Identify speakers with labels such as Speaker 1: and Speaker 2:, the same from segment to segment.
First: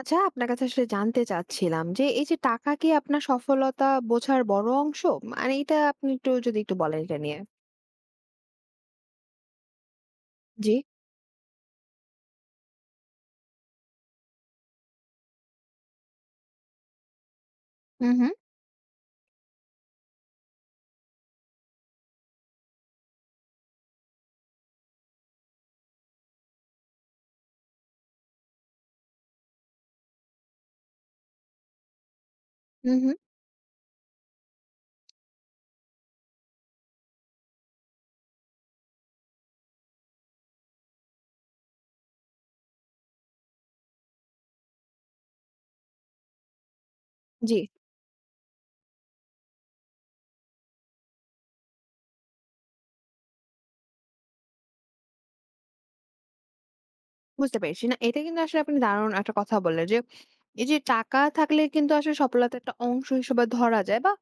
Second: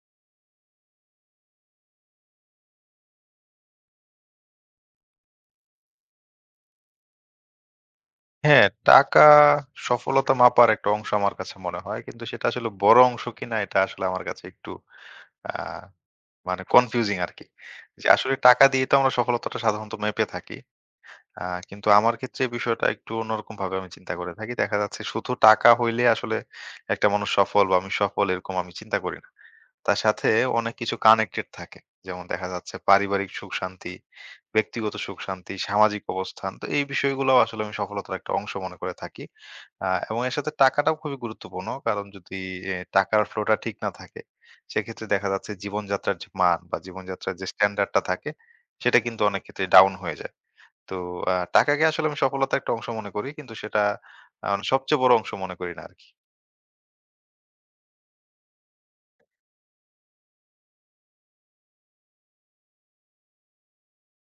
Speaker 1: আচ্ছা, আপনার কাছে আসলে জানতে চাচ্ছিলাম যে, এই যে টাকা কি আপনার সফলতা বোঝার বড় অংশ? মানে এটা আপনি যদি একটু বলেন এটা নিয়ে।
Speaker 2: হ্যাঁ, টাকা সফলতা মাপার
Speaker 1: জি।
Speaker 2: একটা অংশ আমার কাছে মনে হয়। কিন্তু সেটা আসলে বড় অংশ কিনা এটা আসলে আমার কাছে একটু আ মানে কনফিউজিং আরকি। যে
Speaker 1: হু, হু।
Speaker 2: আসলে টাকা দিয়ে তো আমরা সফলতাটা সাধারণত মেপে থাকি। আ কিন্তু আমার ক্ষেত্রে বিষয়টা একটু অন্যরকমভাবে আমি চিন্তা করে থাকি। দেখা যাচ্ছে শুধু টাকা হইলে আসলে একটা মানুষ সফল বা আমি সফল এরকম আমি চিন্তা করি না। তার সাথে অনেক কিছু কানেক্টেড থাকে। যেমন দেখা যাচ্ছে
Speaker 1: হু, হু।
Speaker 2: পারিবারিক সুখ-শান্তি, ব্যক্তিগত সুখ-শান্তি, সামাজিক অবস্থান। তো এই বিষয়গুলোও আসলে আমি সফলতার একটা অংশ মনে করে থাকি। এবং এর সাথে টাকাটাও খুবই গুরুত্বপূর্ণ। কারণ যদি টাকার ফ্লোটা ঠিক না থাকে, সেক্ষেত্রে দেখা যাচ্ছে জীবনযাত্রার যে মান বা জীবনযাত্রার যে
Speaker 1: জি,
Speaker 2: স্ট্যান্ডার্ডটা থাকে, সেটা কিন্তু অনেক ক্ষেত্রে ডাউন হয়ে যায়। তো টাকাকে আসলে আমি সফলতার একটা অংশ মনে করি। কিন্তু সেটা মানে সবচেয়ে বড় অংশ মনে করি না আরকি।
Speaker 1: বুঝতে পেরেছি। না, এটা কিন্তু আসলে আপনি দারুণ একটা কথা বললেন যে, এই যে টাকা থাকলে কিন্তু আসলে সফলতার একটা অংশ হিসেবে ধরা যায় বা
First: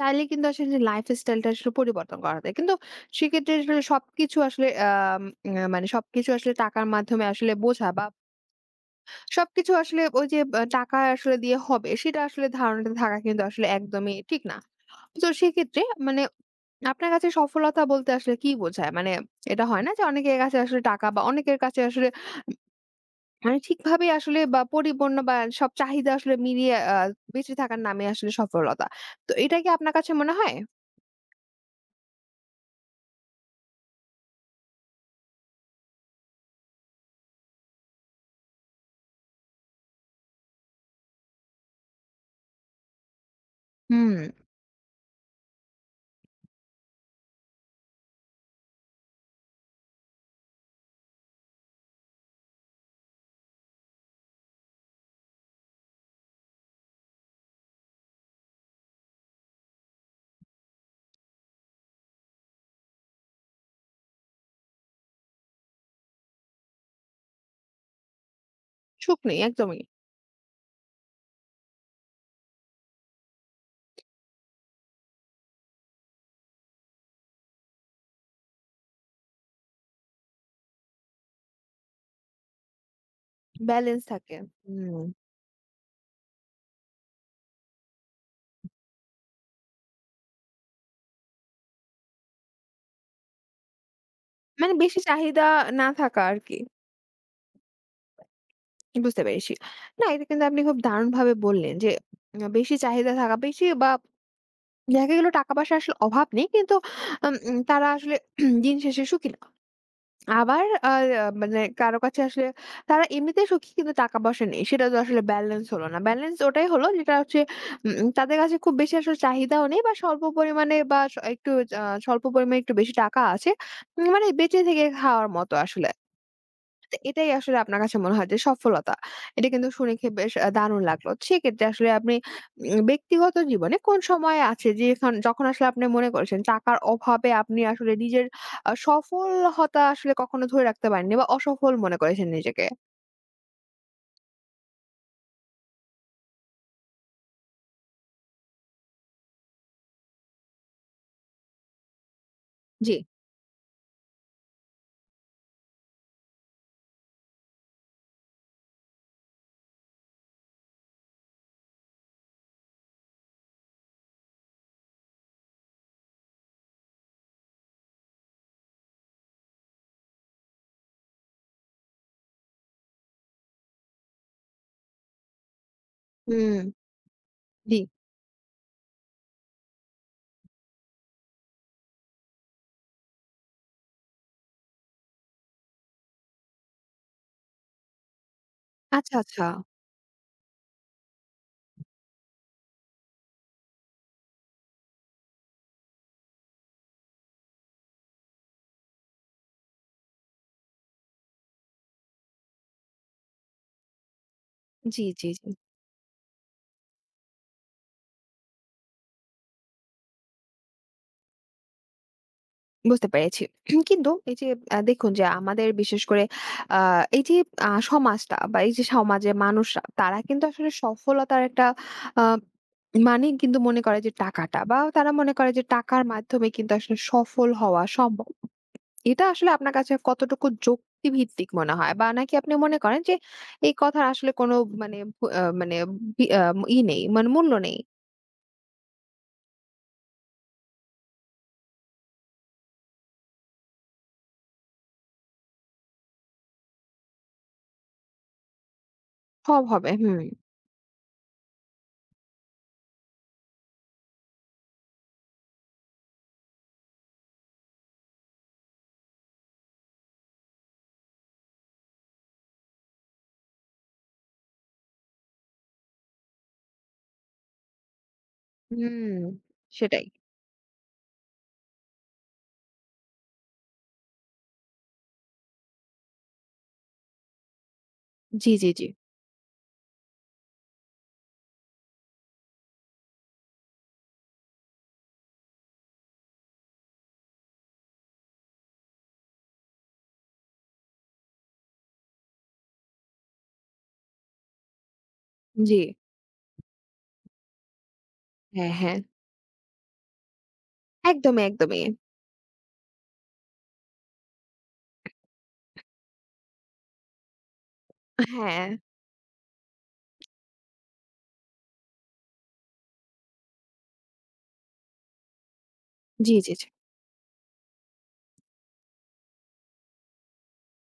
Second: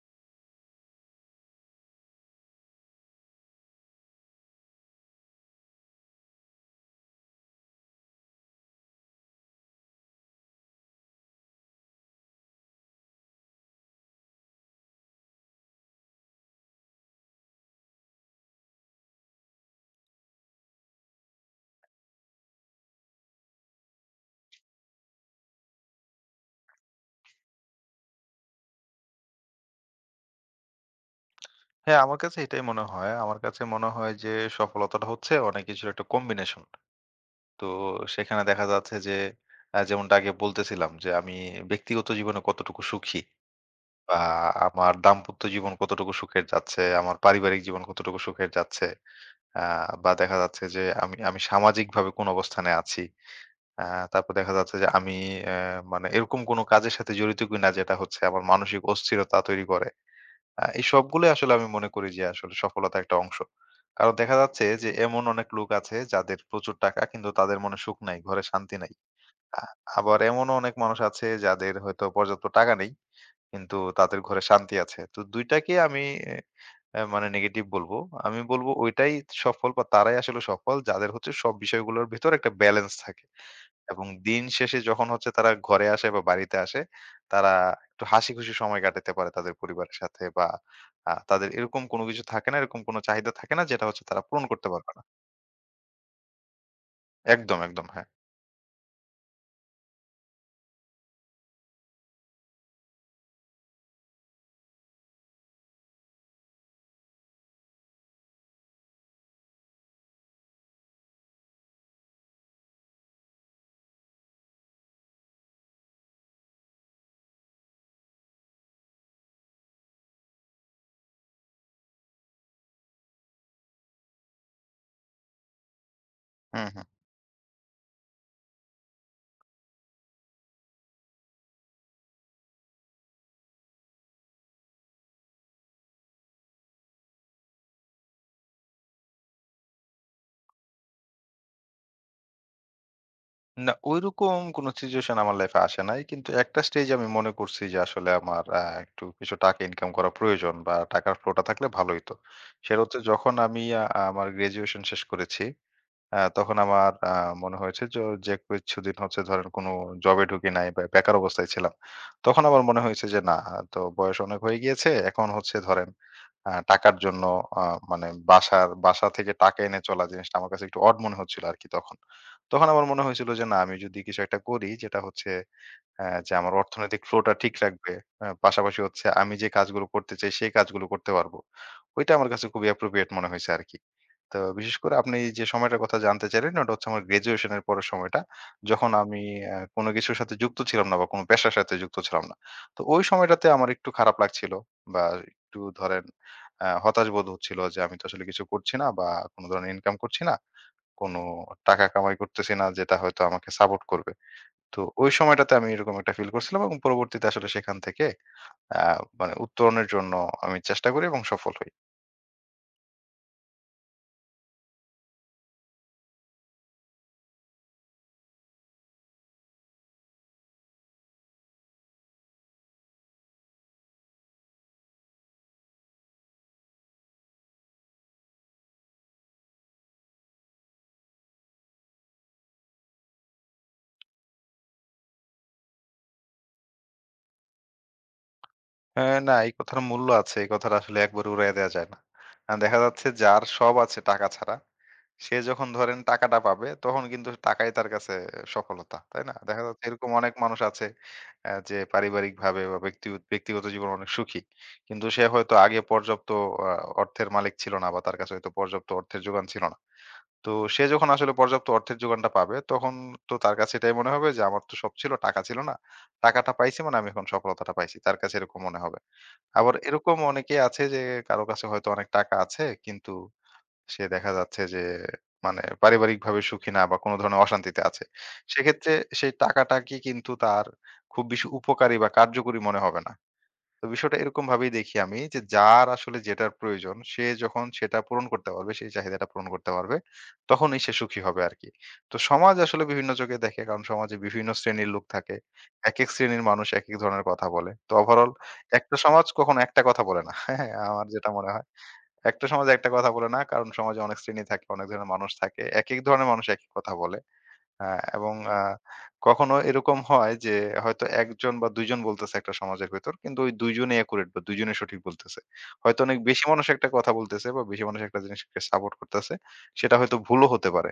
Speaker 1: চাইলে কিন্তু আসলে যে লাইফস্টাইলটা আসলে পরিবর্তন করা যায়। কিন্তু সেক্ষেত্রে আসলে সবকিছু আসলে আম আ মানে সবকিছু আসলে টাকার মাধ্যমে আসলে বোঝা বা সবকিছু আসলে ওই যে টাকা আসলে দিয়ে হবে সেটা আসলে ধারণাটা থাকা কিন্তু আসলে একদমই ঠিক না। তো সেক্ষেত্রে মানে আপনার কাছে সফলতা বলতে আসলে কি বোঝায়? মানে এটা হয় না যে অনেকের কাছে আসলে টাকা বা অনেকের কাছে আসলে মানে ঠিকভাবে আসলে বা পরিপূর্ণ বা সব চাহিদা আসলে মিলিয়ে বেঁচে থাকার নামে আসলে সফলতা। তো এটা কি আপনার কাছে মনে হয়?
Speaker 2: হ্যাঁ, আমার কাছে এটাই মনে হয়। আমার কাছে মনে হয় যে সফলতাটা হচ্ছে অনেক কিছুর একটা কম্বিনেশন। তো সেখানে দেখা যাচ্ছে যে যেমনটা আগে বলতেছিলাম যে আমি ব্যক্তিগত জীবনে কতটুকু সুখী
Speaker 1: হুম।
Speaker 2: বা আমার দাম্পত্য জীবন কতটুকু সুখের যাচ্ছে, আমার পারিবারিক জীবন কতটুকু সুখের যাচ্ছে, আ বা দেখা যাচ্ছে যে আমি আমি সামাজিকভাবে কোন অবস্থানে আছি। আ তারপর দেখা যাচ্ছে যে আমি অ্যা মানে এরকম কোনো কাজের সাথে জড়িত কিনা যেটা হচ্ছে আমার মানসিক অস্থিরতা তৈরি করে। এই সবগুলোই আসলে আমি মনে করি যে আসলে সফলতার একটা অংশ। কারণ দেখা যাচ্ছে যে এমন অনেক লোক আছে যাদের প্রচুর টাকা কিন্তু তাদের মনে সুখ নাই, ঘরে শান্তি নাই।
Speaker 1: সুখ নেই
Speaker 2: আ
Speaker 1: একদমই।
Speaker 2: আবার এমনও অনেক মানুষ আছে যাদের হয়তো পর্যাপ্ত টাকা নেই কিন্তু তাদের ঘরে শান্তি আছে। তো ২ টাকে আমি মানে নেগেটিভ বলবো। আমি বলব ওইটাই সফল বা তারাই আসলে সফল যাদের হচ্ছে সব বিষয়গুলোর ভেতর একটা ব্যালেন্স থাকে।
Speaker 1: ব্যালেন্স
Speaker 2: এবং
Speaker 1: থাকে।
Speaker 2: দিন শেষে
Speaker 1: হুম।
Speaker 2: যখন হচ্ছে তারা ঘরে আসে বা বাড়িতে আসে, তারা একটু হাসিখুশি সময় কাটাতে পারে তাদের পরিবারের সাথে বা তাদের এরকম কোনো কিছু থাকে না, এরকম কোনো চাহিদা থাকে না যেটা হচ্ছে তারা পূরণ করতে
Speaker 1: মানে
Speaker 2: পারবে
Speaker 1: বেশি
Speaker 2: না।
Speaker 1: চাহিদা না থাকা আরকি।
Speaker 2: একদম, একদম, হ্যাঁ।
Speaker 1: বুঝতে পেরেছি। না, এটা কিন্তু আপনি খুব দারুণভাবে বললেন যে বেশি চাহিদা থাকা, বেশি বা দেখা গেল টাকা পয়সার আসলে অভাব নেই। কিন্তু আম উম তারা আসলে দিন শেষে সুখী না। আবার মানে কারো কাছে আসলে তারা এমনিতেই সুখী কিন্তু টাকা পয়সা নেই। সেটা তো আসলে ব্যালেন্স হলো না। ব্যালেন্স ওটাই হলো যেটা হচ্ছে উম উম, তাদের কাছে খুব বেশি আসলে চাহিদাও নেই বা স্বল্প পরিমাণে বা স একটু আ স্বল্প পরিমাণে একটু বেশি টাকা আছে। মানে বেঁচে থেকে খাওয়ার মতো আসলে।
Speaker 2: হুম, হুম।
Speaker 1: তো এটাই আসলে আপনার কাছে মনে হয় যে সফলতা। এটা কিন্তু শুনে বেশ দারুণ লাগলো। সেক্ষেত্রে আসলে আপনি ব্যক্তিগত জীবনে কোন সময় আছে যখন আসলে আপনি মনে করেছেন টাকার অভাবে আপনি আসলে নিজের সফলহতা আসলে কখনো ধরে রাখতে পারেননি বা অসফল মনে করেছেন নিজেকে?
Speaker 2: না, ঐরকম কোনো সিচুয়েশন আমার লাইফে আসে নাই। কিন্তু একটা স্টেজ আমি মনে করছি যে আসলে আমার একটু কিছু টাকা ইনকাম করা প্রয়োজন বা টাকার ফ্লোটা থাকলে ভালো হইতো। সেটা
Speaker 1: জি।
Speaker 2: হচ্ছে যখন আমি আমার গ্র্যাজুয়েশন শেষ করেছি, তখন আমার মনে হয়েছে যে কিছুদিন হচ্ছে ধরেন কোনো জবে ঢুকি নাই বা বেকার অবস্থায় ছিলাম। তখন আমার মনে হয়েছে যে না, তো বয়স অনেক হয়ে গিয়েছে। এখন হচ্ছে ধরেন টাকার জন্য আ মানে বাসা থেকে টাকা এনে চলা জিনিসটা আমার কাছে একটু অড মনে হচ্ছিল আরকি তখন। তখন আমার মনে হয়েছিল যে না, আমি যদি কিছু একটা করি যেটা হচ্ছে যে আমার
Speaker 1: হুম,
Speaker 2: অর্থনৈতিক ফ্লোটা ঠিক
Speaker 1: জি।
Speaker 2: রাখবে। পাশাপাশি হচ্ছে আমি যে কাজগুলো করতে চাই সেই কাজগুলো করতে পারবো। ওইটা আমার কাছে খুবই অ্যাপ্রোপ্রিয়েট মনে হইছে আরকি। তো বিশেষ করে আপনি যে সময়টার কথা জানতে চাইলেন ওটা হচ্ছে আমার গ্র্যাজুয়েশনের পরের সময়টা। যখন
Speaker 1: আচ্ছা,
Speaker 2: আমি
Speaker 1: আচ্ছা।
Speaker 2: কোনো কিছুর সাথে যুক্ত ছিলাম না বা কোনো পেশার সাথে যুক্ত ছিলাম না। তো ওই সময়টাতে আমার একটু খারাপ লাগছিল বা একটু ধরেন হতাশ বোধ হচ্ছিল যে আমি তো আসলে কিছু করছি না বা কোনো ধরনের ইনকাম করছি না। কোনো টাকা কামাই করতেছি না যেটা হয়তো আমাকে সাপোর্ট করবে। তো
Speaker 1: জি,
Speaker 2: ওই
Speaker 1: জি, জি।
Speaker 2: সময়টাতে আমি এরকম একটা ফিল করছিলাম এবং পরবর্তীতে আসলে সেখান থেকে আ মানে উত্তরণের জন্য আমি চেষ্টা করি এবং সফল হই।
Speaker 1: বুঝতে পেরেছি। কিন্তু এই যে দেখুন যে আমাদের বিশেষ করে আ এই যে সমাজটা বা এই যে সমাজের মানুষরা তারা কিন্তু আসলে সফলতার একটা আ মানেই কিন্তু মনে করে যে টাকাটা বা তারা মনে করে যে টাকার মাধ্যমে কিন্তু আসলে সফল হওয়া সম্ভব। এটা আসলে আপনার কাছে কতটুকু যুক্তিভিত্তিক মনে হয়? বা নাকি আপনি মনে করেন যে এই কথার আসলে কোনো মানে ভু আ মানে বি আ ই নেই মানে মূল্য নেই।
Speaker 2: হ্যাঁ, না, এই কথার মূল্য আছে। এই কথাটা আসলে একবারে উড়াইয়া দেয়া যায় না। দেখা যাচ্ছে যার সব আছে টাকা ছাড়া, সে যখন ধরেন টাকাটা পাবে তখন কিন্তু টাকাই তার কাছে সফলতা। তাই না? দেখা
Speaker 1: সব
Speaker 2: যাচ্ছে
Speaker 1: হবে।
Speaker 2: এরকম
Speaker 1: হুম।
Speaker 2: অনেক মানুষ আছে যে পারিবারিকভাবে বা ব্যক্তিগত জীবনে অনেক সুখী। কিন্তু সে হয়তো আগে পর্যাপ্ত আ অর্থের মালিক ছিল না বা তার কাছে হয়তো পর্যাপ্ত অর্থের যোগান ছিল না। তো সে যখন আসলে পর্যাপ্ত অর্থের যোগানটা পাবে তখন তো তার কাছে এটাই মনে হবে যে আমার তো সব ছিল, টাকা ছিল না। টাকাটা পাইছি মানে আমি এখন সফলতাটা পাইছি। তার কাছে এরকম মনে
Speaker 1: হুম।
Speaker 2: হবে। আবার
Speaker 1: সেটাই।
Speaker 2: এরকম অনেকেই আছে যে কারো কাছে হয়তো অনেক টাকা আছে কিন্তু সে দেখা যাচ্ছে যে মানে পারিবারিকভাবে সুখী না বা কোনো ধরনের অশান্তিতে আছে।
Speaker 1: জি, জি, জি।
Speaker 2: সেক্ষেত্রে সেই টাকাটা কি কিন্তু তার খুব বেশি উপকারী বা কার্যকরী মনে হবে না। তো বিষয়টা এরকম ভাবেই দেখি আমি, যে যার আসলে যেটার প্রয়োজন সে যখন সেটা পূরণ করতে পারবে, সেই চাহিদাটা পূরণ করতে পারবে, তখনই সে সুখী হবে আর কি তো সমাজ আসলে বিভিন্ন চোখে দেখে, কারণ সমাজে বিভিন্ন শ্রেণীর লোক থাকে,
Speaker 1: জি।
Speaker 2: এক এক শ্রেণীর মানুষ এক এক ধরনের কথা বলে। তো ওভারঅল
Speaker 1: হ্যাঁ,
Speaker 2: একটা
Speaker 1: হ্যাঁ।
Speaker 2: সমাজ কখনো একটা কথা বলে না। হ্যাঁ, আমার যেটা
Speaker 1: একদমই,
Speaker 2: মনে হয়,
Speaker 1: একদমই।
Speaker 2: একটা সমাজ একটা কথা বলে না, কারণ সমাজে অনেক শ্রেণী থাকে, অনেক ধরনের মানুষ থাকে, এক এক ধরনের মানুষ এক এক কথা বলে। হ্যাঁ, এবং
Speaker 1: হ্যাঁ।
Speaker 2: কখনো এরকম হয় যে হয়তো ১ জন বা ২ জন বলতেছে একটা সমাজের ভেতর, কিন্তু ওই ২ জনই একুরেট বা ২ জনই সঠিক বলতেছে। হয়তো অনেক
Speaker 1: জি,
Speaker 2: বেশি
Speaker 1: জি,
Speaker 2: মানুষ
Speaker 1: জি।
Speaker 2: একটা কথা বলতেছে বা বেশি মানুষ একটা জিনিসকে সাপোর্ট করতেছে। সেটা হয়তো ভুলও হতে পারে।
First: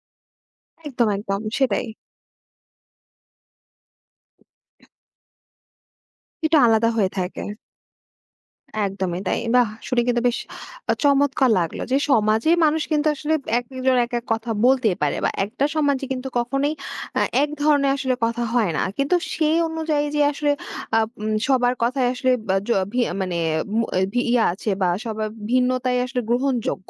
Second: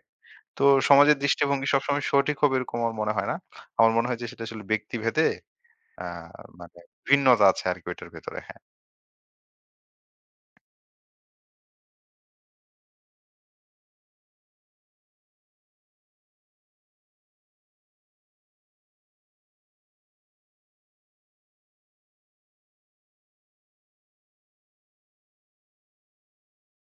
Speaker 2: তো
Speaker 1: একদম,
Speaker 2: সমাজের
Speaker 1: একদম
Speaker 2: দৃষ্টিভঙ্গি
Speaker 1: সেটাই।
Speaker 2: সবসময় সঠিক হবে এরকম আমার মনে হয় না। আমার মনে হয় যে সেটা আসলে ব্যক্তিভেদে আ
Speaker 1: একটু
Speaker 2: মানে
Speaker 1: আলাদা হয়ে থাকে।
Speaker 2: ভিন্নতা আছে আরকি ওইটার ভেতরে। হ্যাঁ।
Speaker 1: একদমই তাই। বাহ! শুনে কিন্তু বেশ চমৎকার লাগলো যে সমাজে মানুষ কিন্তু আসলে একেকজন একেক কথা বলতেই পারে বা একটা সমাজে কিন্তু কখনোই এক ধরনের আসলে কথা হয় না। কিন্তু সেই অনুযায়ী যে আসলে আ উম সবার কথাই আসলে বা জ ভি মানে মু আহ, ভি ইয়া আছে বা সবার ভিন্নতাই আসলে গ্রহণযোগ্য।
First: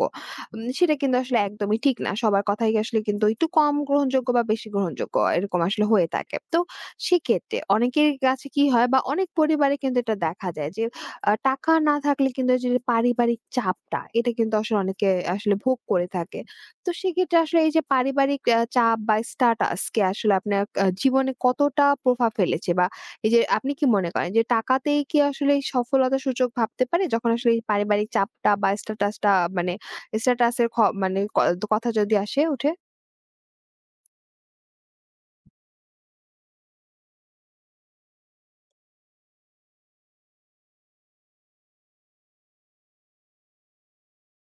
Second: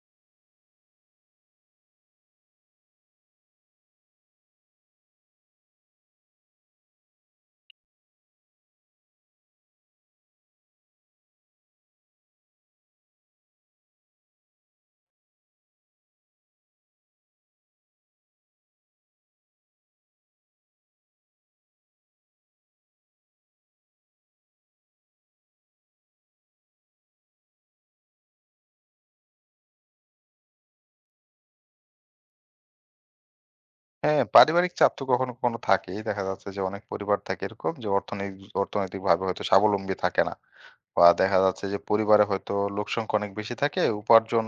Speaker 1: সেটা কিন্তু আসলে একদমই ঠিক না। সবার কথাই আসলে কিন্তু একটু কম গ্রহণযোগ্য বা বেশি গ্রহণযোগ্য এরকম আসলে হয়ে থাকে। তো সেক্ষেত্রে অনেকের কাছে কি হয় বা অনেক পরিবারে কিন্তু এটা দেখা যায় যে টাকা না থাকলে কিন্তু এই যে পারিবারিক চাপটা, এটা কিন্তু আসলে অনেকে আসলে ভোগ করে থাকে। তো সেক্ষেত্রে আসলে এই যে পারিবারিক চাপ বা স্ট্যাটাস কে আসলে আপনার জীবনে কতটা প্রভাব ফেলেছে? বা এই যে আপনি কি মনে করেন যে টাকাতেই কি আসলে সফলতার সূচক ভাবতে পারে? যখন আসলে এই পারিবারিক চাপটা বা স্ট্যাটাসটা মানে স্ট্যাটাস এর খ মানে ক কথা যদি আসে উঠে?
Speaker 2: হ্যাঁ, পারিবারিক চাপ তো কখনো, কখনো থাকেই। দেখা যাচ্ছে যে অনেক পরিবার থাকে এরকম যে অর্থনৈতিকভাবে হয়তো স্বাবলম্বী থাকে না। বা দেখা যাচ্ছে যে পরিবারে হয়তো লোকসংখ্যা অনেক বেশি থাকে, উপার্জন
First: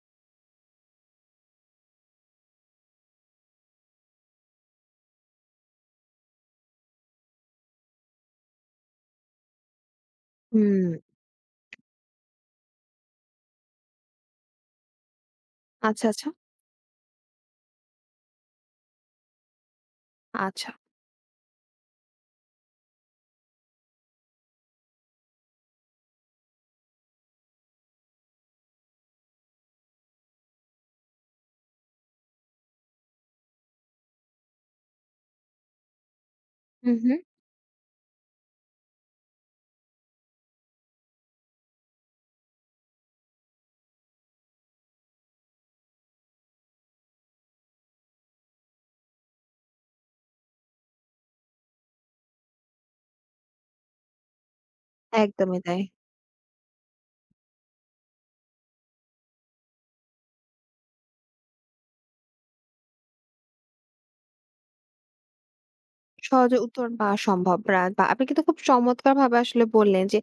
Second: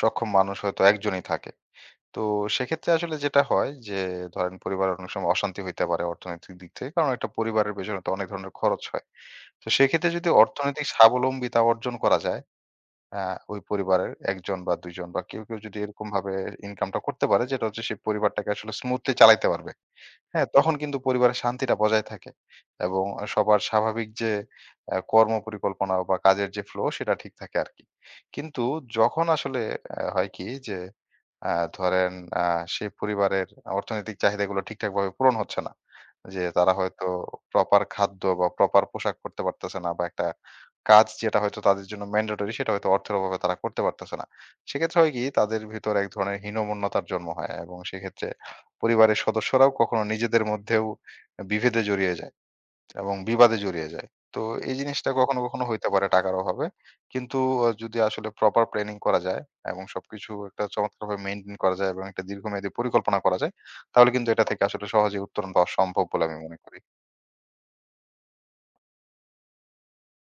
Speaker 2: সক্ষম মানুষ হয়তো একজনই থাকে। তো সেক্ষেত্রে আসলে যেটা হয় যে ধরেন পরিবারে অনেক সময় অশান্তি হইতে পারে অর্থনৈতিক দিক থেকে। কারণ একটা পরিবারের পেছনে তো অনেক ধরনের খরচ হয়। তো সেক্ষেত্রে যদি
Speaker 1: হুম,
Speaker 2: অর্থনৈতিক স্বাবলম্বিতা অর্জন করা যায়, আ ওই পরিবারের ১ জন বা ২ জন বা কেউ, কেউ যদি
Speaker 1: আচ্ছা, আচ্ছা।
Speaker 2: এরকমভাবে ইনকামটা করতে পারে যেটা হচ্ছে সেই পরিবারটাকে আসলে স্মুথলি চালাইতে পারবে। হ্যাঁ,
Speaker 1: আচ্ছা।
Speaker 2: তখন কিন্তু পরিবারের শান্তিটা বজায় থাকে। এবং সবার স্বাভাবিক যে কর্ম পরিকল্পনা বা কাজের যে ফ্লো সেটা ঠিক থাকে আরকি। কিন্তু যখন আসলে হয় কি যে আ ধরেন আ সেই পরিবারের অর্থনৈতিক চাহিদাগুলো ঠিকঠাকভাবে পূরণ হচ্ছে না। যে তারা
Speaker 1: হুম,
Speaker 2: হয়তো
Speaker 1: হুম।
Speaker 2: প্রপার খাদ্য বা প্রপার পোশাক পরতে পারতেছে না, বা একটা কাজ যেটা হয়তো তাদের জন্য ম্যান্ডেটরি সেটা হয়তো অর্থের অভাবে তারা করতে পারতেছে না। সেক্ষেত্রে হয় কি তাদের ভিতর এক ধরনের হীনমন্যতার জন্ম হয় এবং সেক্ষেত্রে পরিবারের সদস্যরাও কখনো নিজেদের মধ্যেও বিভেদে জড়িয়ে যায় এবং বিবাদে জড়িয়ে যায়। তো এই জিনিসটা কখনো,
Speaker 1: একদমই
Speaker 2: কখনো
Speaker 1: তাই।
Speaker 2: হইতে পারে টাকার অভাবে। কিন্তু যদি আসলে প্রপার প্ল্যানিং করা যায় এবং সবকিছু একটা চমৎকারভাবে মেইনটেইন করা যায় এবং একটা দীর্ঘমেয়াদী পরিকল্পনা করা যায়, তাহলে কিন্তু এটা থেকে আসলে সহজেই উত্তরণ পাওয়া সম্ভব বলে আমি মনে
Speaker 1: সহজে
Speaker 2: করি।
Speaker 1: উত্তর পাওয়া সম্ভব না বা আপনি কিন্তু খুব চমৎকার ভাবে আসলে বললেন যে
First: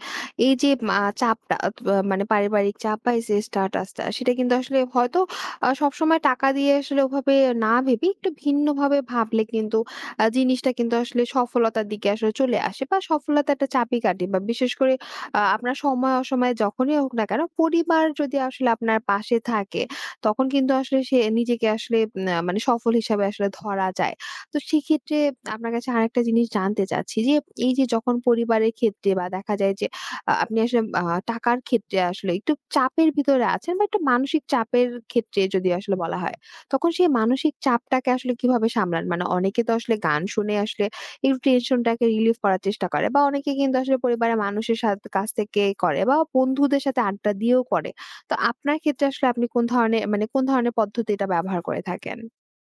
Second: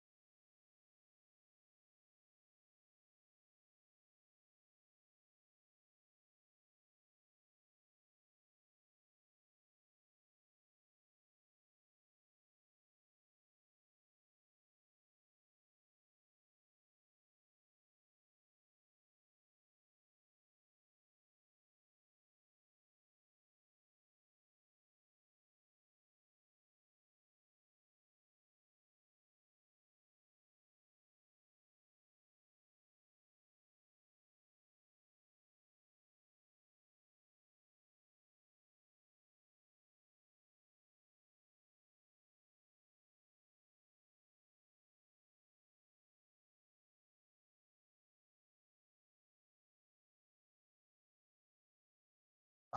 Speaker 1: এই যে চাপটা অথবা মানে পারিবারিক চাপ বা এই যে স্ট্যাটাসটা সেটা কিন্তু আসলে হয়তো সবসময় টাকা দিয়ে আসলে ওভাবে না ভেবে একটু ভিন্নভাবে ভাবলে কিন্তু জিনিসটা কিন্তু আসলে সফলতার দিকে আসলে চলে আসে বা সফলতা একটা চাবিকাঠি বা বিশেষ করে আপনার সময় অসময়ে যখনই হোক না কেন পরিবার যদি আসলে আপনার পাশে থাকে তখন কিন্তু আসলে সে নিজেকে আসলে উম, আ মানে সফল হিসাবে আসলে ধরা যায়। তো সেক্ষেত্রে আপনার কাছে আরেকটা জিনিস জানতে চাচ্ছি যে, এই যে যখন পরিবারের ক্ষেত্রে বা দেখা যায় যে আপনি আসলে টাকার ক্ষেত্রে আসলে একটু চাপের ভিতরে আছেন বা একটু মানসিক চাপের ক্ষেত্রে যদি আসলে বলা হয়, তখন সেই মানসিক চাপটাকে আসলে কিভাবে সামলান? মানে অনেকে তো আসলে গান শুনে আসলে একটু টেনশনটাকে রিলিফ করার চেষ্টা করে বা অনেকে কিন্তু আসলে পরিবারের মানুষের কাছ থেকে করে বা বন্ধুদের সাথে আড্ডা দিয়েও করে। তো আপনার ক্ষেত্রে আসলে আপনি কোন ধরনের পদ্ধতিটা ব্যবহার করে থাকেন?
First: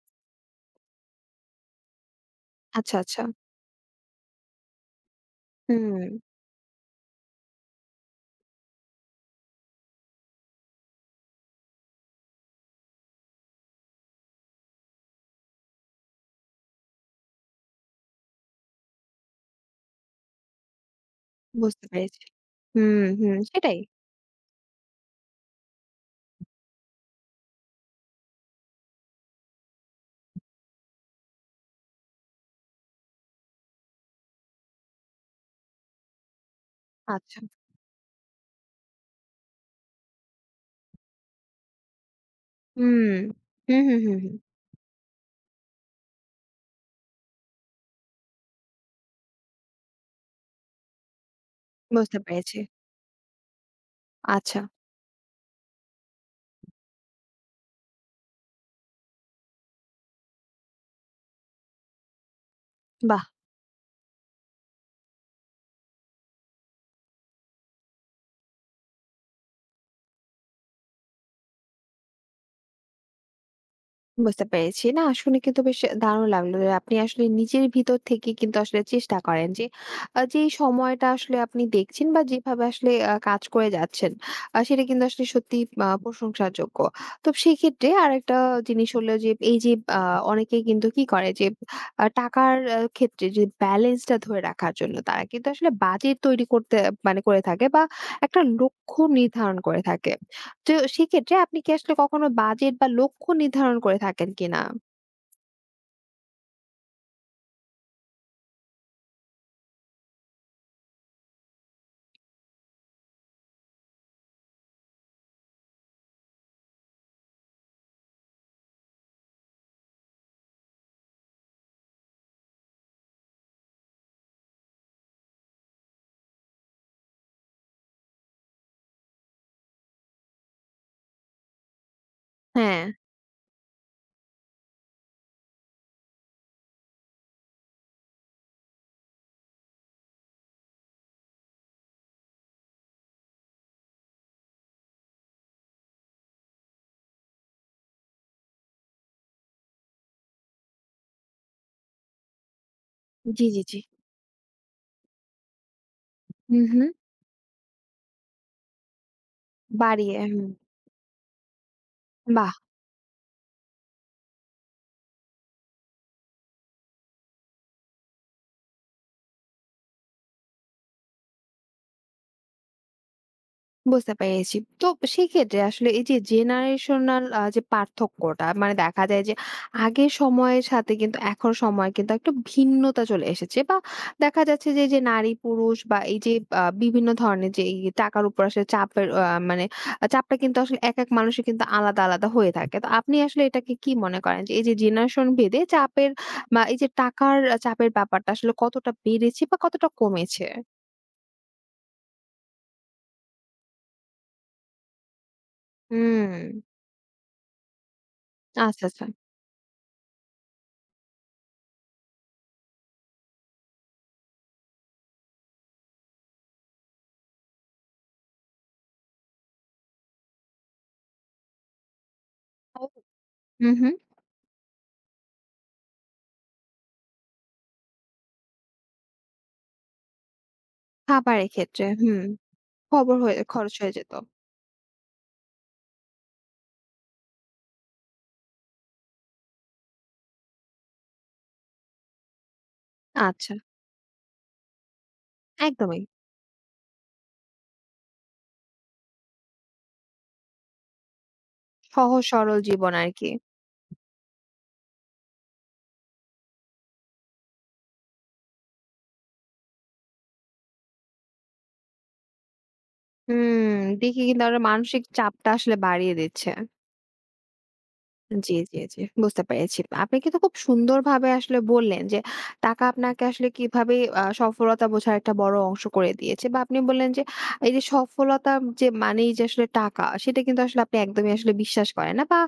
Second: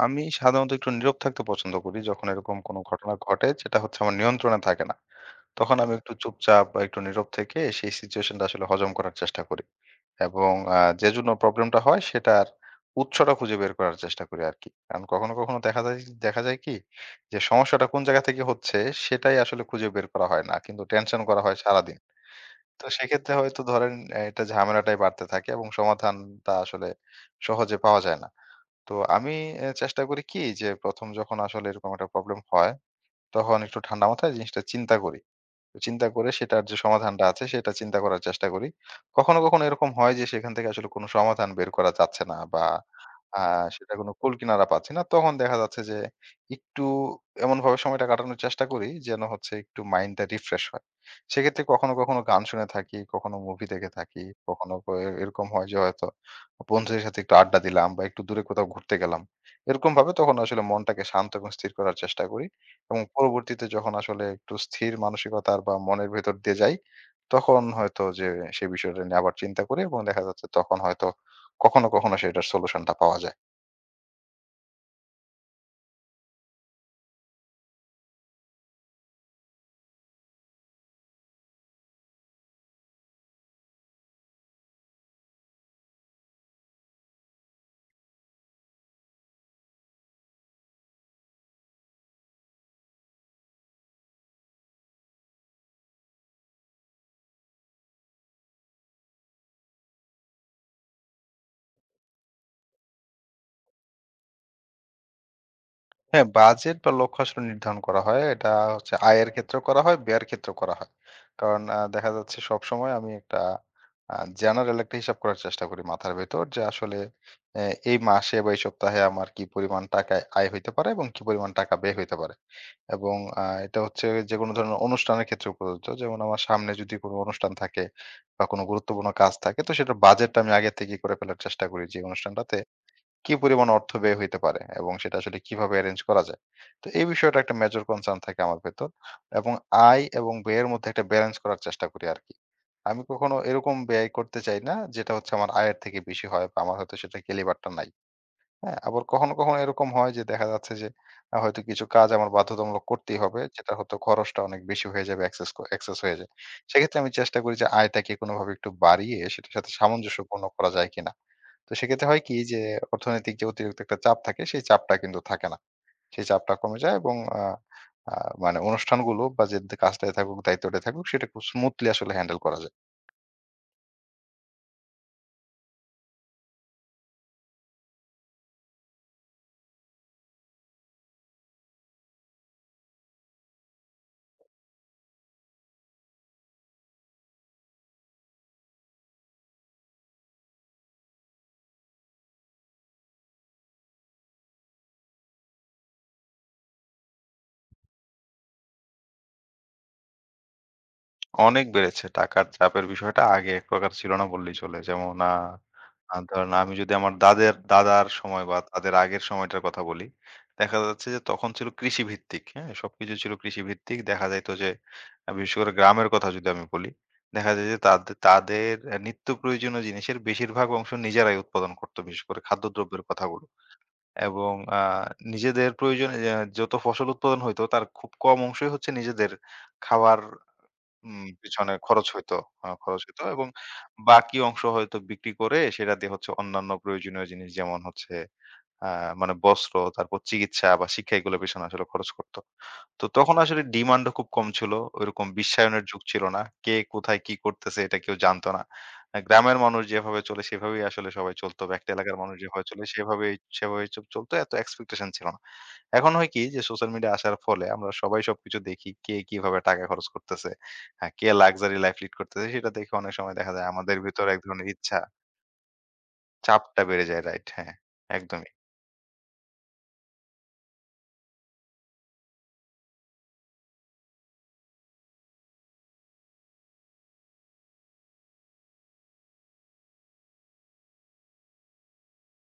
Speaker 2: আমি সাধারণত একটু নীরব থাকতে পছন্দ করি যখন এরকম কোনো
Speaker 1: আচ্ছা,
Speaker 2: ঘটনা
Speaker 1: আচ্ছা।
Speaker 2: ঘটে যেটা হচ্ছে আমার নিয়ন্ত্রণে থাকে না। তখন আমি একটু
Speaker 1: হুম।
Speaker 2: চুপচাপ বা একটু নীরব থেকে সেই সিচুয়েশনটা আসলে হজম করার চেষ্টা করি। এবং যে জন্য প্রবলেমটা হয় সেটার উৎসটা খুঁজে বের করার চেষ্টা করি আরকি। কারণ কখনো, কখনো দেখা যায় কি যে সমস্যাটা কোন জায়গা থেকে হচ্ছে সেটাই আসলে খুঁজে বের করা হয় না। কিন্তু টেনশন করা হয়
Speaker 1: বুঝতে
Speaker 2: সারাদিন।
Speaker 1: পেরেছি।
Speaker 2: তো
Speaker 1: হুম,
Speaker 2: সেক্ষেত্রে
Speaker 1: হুম,
Speaker 2: হয়তো
Speaker 1: সেটাই।
Speaker 2: ধরেন এটা ঝামেলাটাই বাড়তে থাকে এবং সমাধানটা আসলে সহজে পাওয়া যায় না। তো আমি চেষ্টা করি কি যে ১ম যখন আসলে এরকম একটা প্রবলেম হয় তখন একটু ঠান্ডা মাথায় জিনিসটা চিন্তা করি। চিন্তা করে সেটার যে সমাধানটা
Speaker 1: আচ্ছা।
Speaker 2: আছে সেটা চিন্তা করার চেষ্টা করি। কখনো, কখনো এরকম হয় যে সেখান থেকে আসলে কোনো সমাধান বের করা যাচ্ছে না বা
Speaker 1: হুম।
Speaker 2: আ
Speaker 1: হুম,
Speaker 2: সেটা
Speaker 1: হুম,
Speaker 2: কোনো
Speaker 1: হুম, হুম।
Speaker 2: কুলকিনারা পাচ্ছি না। তখন দেখা যাচ্ছে যে একটু এমনভাবে সময়টা কাটানোর চেষ্টা করি যেন হচ্ছে একটু মাইন্ডটা রিফ্রেশ হয়। সেক্ষেত্রে কখনো,
Speaker 1: বুঝতে
Speaker 2: কখনো গান
Speaker 1: পেরেছি।
Speaker 2: শুনে থাকি, কখনো মুভি দেখে থাকি,
Speaker 1: আচ্ছা,
Speaker 2: কখনো এরকম হয় যে হয়তো বন্ধুদের সাথে একটু আড্ডা দিলাম বা একটু দূরে কোথাও ঘুরতে গেলাম। এরকমভাবে তখন আসলে মনটাকে শান্ত এবং স্থির করার চেষ্টা করি। এবং
Speaker 1: বাহ!
Speaker 2: পরবর্তীতে যখন আসলে একটু স্থির মানসিকতার বা মনের ভেতর দিয়ে যাই, তখন হয়তো যে সেই বিষয়টা নিয়ে আবার চিন্তা করি এবং দেখা যাচ্ছে তখন হয়তো কখনো, কখনো সেটার সলিউশনটা পাওয়া যায়।
Speaker 1: বুঝতে পেরেছি। না শুনে কিন্তু বেশ দারুণ লাগলো যে আপনি আসলে নিজের ভিতর থেকে কিন্তু আসলে চেষ্টা করেন যে যেই সময়টা আসলে আপনি দেখছেন বা যেভাবে আসলে কাজ করে যাচ্ছেন সেটা কিন্তু আসলে সত্যিই প্রশংসাযোগ্য। তো সেক্ষেত্রে আরেকটা জিনিস হলো যে এই যে আ অনেকেই কিন্তু কি করে যে টাকার ক্ষেত্রে যে ব্যালেন্সটা ধরে রাখার জন্য তারা কিন্তু আসলে বাজেট তৈরি করতে মানে করে থাকে বা একটা লক্ষ্য নির্ধারণ করে থাকে। তো সেক্ষেত্রে আপনি কি আসলে কখনো বাজেট বা লক্ষ্য নির্ধারণ করে থাকেন কিনা?
Speaker 2: হ্যাঁ, বাজেট বা লক্ষ্য আসলে নির্ধারণ করা হয়। এটা হচ্ছে আয়ের ক্ষেত্রেও করা হয়, ব্যয়ের ক্ষেত্রেও করা হয়। কারণ দেখা যাচ্ছে সবসময় আমি একটা আ জেনারেল একটা হিসাব করার চেষ্টা করি মাথার ভেতর যে আসলে অ্যা এই মাসে বা এই সপ্তাহে আমার কি পরিমাণ টাকা আয় হইতে পারে এবং কি পরিমাণ টাকা ব্যয় হইতে পারে। এবং এটা হচ্ছে যেকোনো ধরনের অনুষ্ঠানের ক্ষেত্রে প্রযোজ্য। যেমন আমার সামনে যদি কোনো অনুষ্ঠান থাকে বা কোনো গুরুত্বপূর্ণ কাজ থাকে তো সেটার বাজেটটা আমি আগে থেকেই করে ফেলার চেষ্টা করি যে অনুষ্ঠানটাতে
Speaker 1: হ্যাঁ।
Speaker 2: কি পরিমাণ অর্থ ব্যয় হইতে পারে এবং সেটা আসলে কিভাবে এরেঞ্জ করা যায়। তো এই বিষয়টা একটা মেজর কনসার্ন থাকে আমার ভেতর এবং আয় এবং ব্যয়ের মধ্যে একটা ব্যালেন্স করার চেষ্টা করি আরকি। আমি কখনো এরকম ব্যয় করতে চাই না যেটা হচ্ছে আমার আয়ের থেকে বেশি হয় বা আমার হয়তো সেটা গেলিবারটা নাই। হ্যাঁ, আবার কখনো, কখনো এরকম হয় যে দেখা যাচ্ছে যে হয়তো কিছু কাজ আমার বাধ্যতামূলক করতেই হবে।
Speaker 1: জি, জি,
Speaker 2: যেটা
Speaker 1: জি।
Speaker 2: হয়তো খরচটা অনেক বেশি হয়ে যাবে, এক্সেস এক্সেস হয়ে যায়।
Speaker 1: হু, হু।
Speaker 2: সেক্ষেত্রে আমি চেষ্টা করি যে আয়টাকে কোনোভাবে একটু বাড়িয়ে সেটার সাথে
Speaker 1: বাড়িয়ে,
Speaker 2: সামঞ্জস্যপূর্ণ
Speaker 1: হুম।
Speaker 2: করা যায় কিনা। তো সেক্ষেত্রে হয় কি
Speaker 1: বাহ!
Speaker 2: যে অর্থনৈতিক যে অতিরিক্ত একটা চাপ থাকে সেই চাপটা কিন্তু থাকে না। সেই চাপটা কমে যায় এবং আ আ মানে অনুষ্ঠানগুলো বা যে কাজটাই থাকুক, দায়িত্বটাই থাকুক সেটা খুব স্মুথলি আসলে হ্যান্ডেল করা যায়।
Speaker 1: বুঝতে পেরেছি। তো সেক্ষেত্রে আসলে এই যে জেনারেশনাল যে পার্থক্যটা মানে দেখা যায় যে আগের সময়ের সাথে কিন্তু এখন সময় কিন্তু একটা ভিন্নতা চলে এসেছে বা দেখা যাচ্ছে যে, যে নারী পুরুষ বা এই যে বিভিন্ন ধরনের যে এই টাকার উপর আসলে চাপের মানে চাপটা কিন্তু আসলে একেক মানুষের কিন্তু আলাদা, আলাদা হয়ে থাকে। তো আপনি আসলে এটাকে কি মনে করেন যে এই যে জেনারেশন ভেদে চাপের বা এই যে টাকার চাপের ব্যাপারটা আসলে কতটা বেড়েছে বা কতটা কমেছে?
Speaker 2: অনেক বেড়েছে। টাকার চাপের বিষয়টা আগে এক প্রকার ছিল না বললেই চলে। যেমন আ আ
Speaker 1: হুম।
Speaker 2: ধরেন আমি যদি আমার দাদের দাদার সময় বা
Speaker 1: আচ্ছা,
Speaker 2: তাদের
Speaker 1: আচ্ছা।
Speaker 2: আগের সময়টার কথা বলি, দেখা যাচ্ছে যে তখন ছিল কৃষিভিত্তিক, হ্যাঁ? সবকিছু ছিল কৃষিভিত্তিক। দেখা যাইত যে বিশেষ করে গ্রামের কথা যদি আমি বলি, দেখা যায় যে তাদের নিত্য প্রয়োজনীয় জিনিসের বেশিরভাগ অংশ নিজেরাই উৎপাদন করত, বিশেষ করে
Speaker 1: ও।
Speaker 2: খাদ্যদ্রব্যের কথাগুলো।
Speaker 1: হুম, হুম।
Speaker 2: এবং নিজেদের প্রয়োজনে যত ফসল উৎপাদন হইতো তার খুব কম অংশই হচ্ছে নিজেদের খাবার
Speaker 1: খাবারের
Speaker 2: পিছনে
Speaker 1: ক্ষেত্রে,
Speaker 2: খরচ
Speaker 1: হুম।
Speaker 2: হইতো। খরচ
Speaker 1: খবর
Speaker 2: হইতো
Speaker 1: হয়ে
Speaker 2: এবং
Speaker 1: খরচ হয়ে যেত।
Speaker 2: বাকি অংশ হয়তো বিক্রি করে সেটা দিয়ে হচ্ছে অন্যান্য প্রয়োজনীয় জিনিস যেমন হচ্ছে আ মানে বস্ত্র, তারপর চিকিৎসা বা শিক্ষা, এগুলোর পেছনে আসলে খরচ করত। তো তখন
Speaker 1: আচ্ছা,
Speaker 2: আসলে ডিমান্ডও খুব কম ছিল। ওইরকম বিশ্বায়নের যুগ
Speaker 1: একদমই।
Speaker 2: ছিল না। কে কোথায় কি করতেছে এটা কেউ জানত না। গ্রামের মানুষ যেভাবে চলে সেভাবেই আসলে সবাই চলত বা একটা এলাকার
Speaker 1: সহজ
Speaker 2: মানুষ
Speaker 1: সরল
Speaker 2: যেভাবে চলে
Speaker 1: জীবন আরকি।
Speaker 2: সেভাবেই সেভাবেই চলত। এত এক্সপেকটেশন ছিল না। এখন হয় কি যে সোশ্যাল মিডিয়া আসার ফলে আমরা সবাই সবকিছু দেখি। কে কিভাবে টাকা খরচ করতেছে। হ্যাঁ, কে লাক্সারি লাইফ লিড করতেছে, সেটা দেখে অনেক সময় দেখা যায়
Speaker 1: হুম,
Speaker 2: আমাদের
Speaker 1: দেখি
Speaker 2: ভেতরে এক
Speaker 1: কিন্তু আরো
Speaker 2: ধরনের ইচ্ছা,
Speaker 1: মানসিক চাপটা আসলে বাড়িয়ে দিচ্ছে।
Speaker 2: চাপটা বেড়ে যায়, রাইট। হ্যাঁ, একদমই।
Speaker 1: জি, জি, জি। বুঝতে পেরেছি। আপনি কিন্তু খুব সুন্দরভাবে আসলে বললেন যে, টাকা আপনাকে আসলে কিভাবে সফলতা বোঝার একটা বড় অংশ করে দিয়েছে বা আপনি বললেন যে, এই যে সফলতা যে মানেই যে আসলে টাকা, সেটা কিন্তু আসলে আপনি একদমই আসলে বিশ্বাস করেন না বা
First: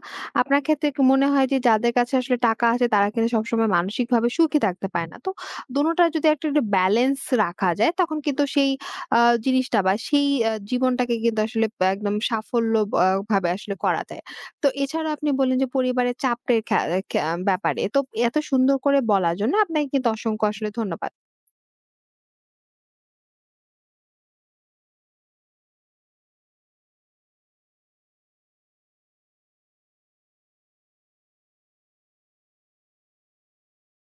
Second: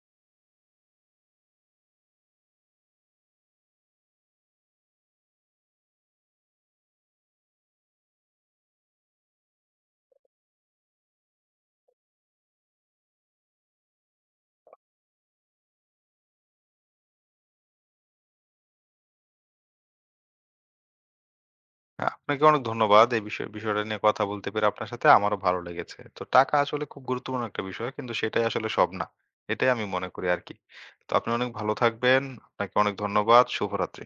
Speaker 1: আপনার ক্ষেত্রে মনে হয় যে যাদের কাছে আসলে টাকা আছে তারা কিন্তু সবসময় মানসিকভাবে সুখী থাকতে পারে না। তো দোনোটার যদি একটা একটু ব্যালেন্স রাখা যায় তখন কিন্তু সেই আ জিনিসটা বা সেই জীবনটাকে কিন্তু আসলে একদম সাফল্য ভাবে আসলে করা যায়। তো এছাড়া আপনি বললেন যে পরিবারের চাপের খা খা ব্যাপারে। তো এত সুন্দর করে বলার জন্য আপনাকে কিন্তু অসংখ্য আসলে ধন্যবাদ।
Speaker 2: আপনাকে অনেক ধন্যবাদ। এই বিষয়টা নিয়ে কথা বলতে পেরে আপনার সাথে আমারও ভালো লেগেছে। তো টাকা আসলে খুব গুরুত্বপূর্ণ একটা বিষয়, কিন্তু সেটাই আসলে সব না। এটাই আমি মনে করি আরকি। তো আপনি অনেক ভালো থাকবেন। আপনাকে অনেক ধন্যবাদ। শুভরাত্রি।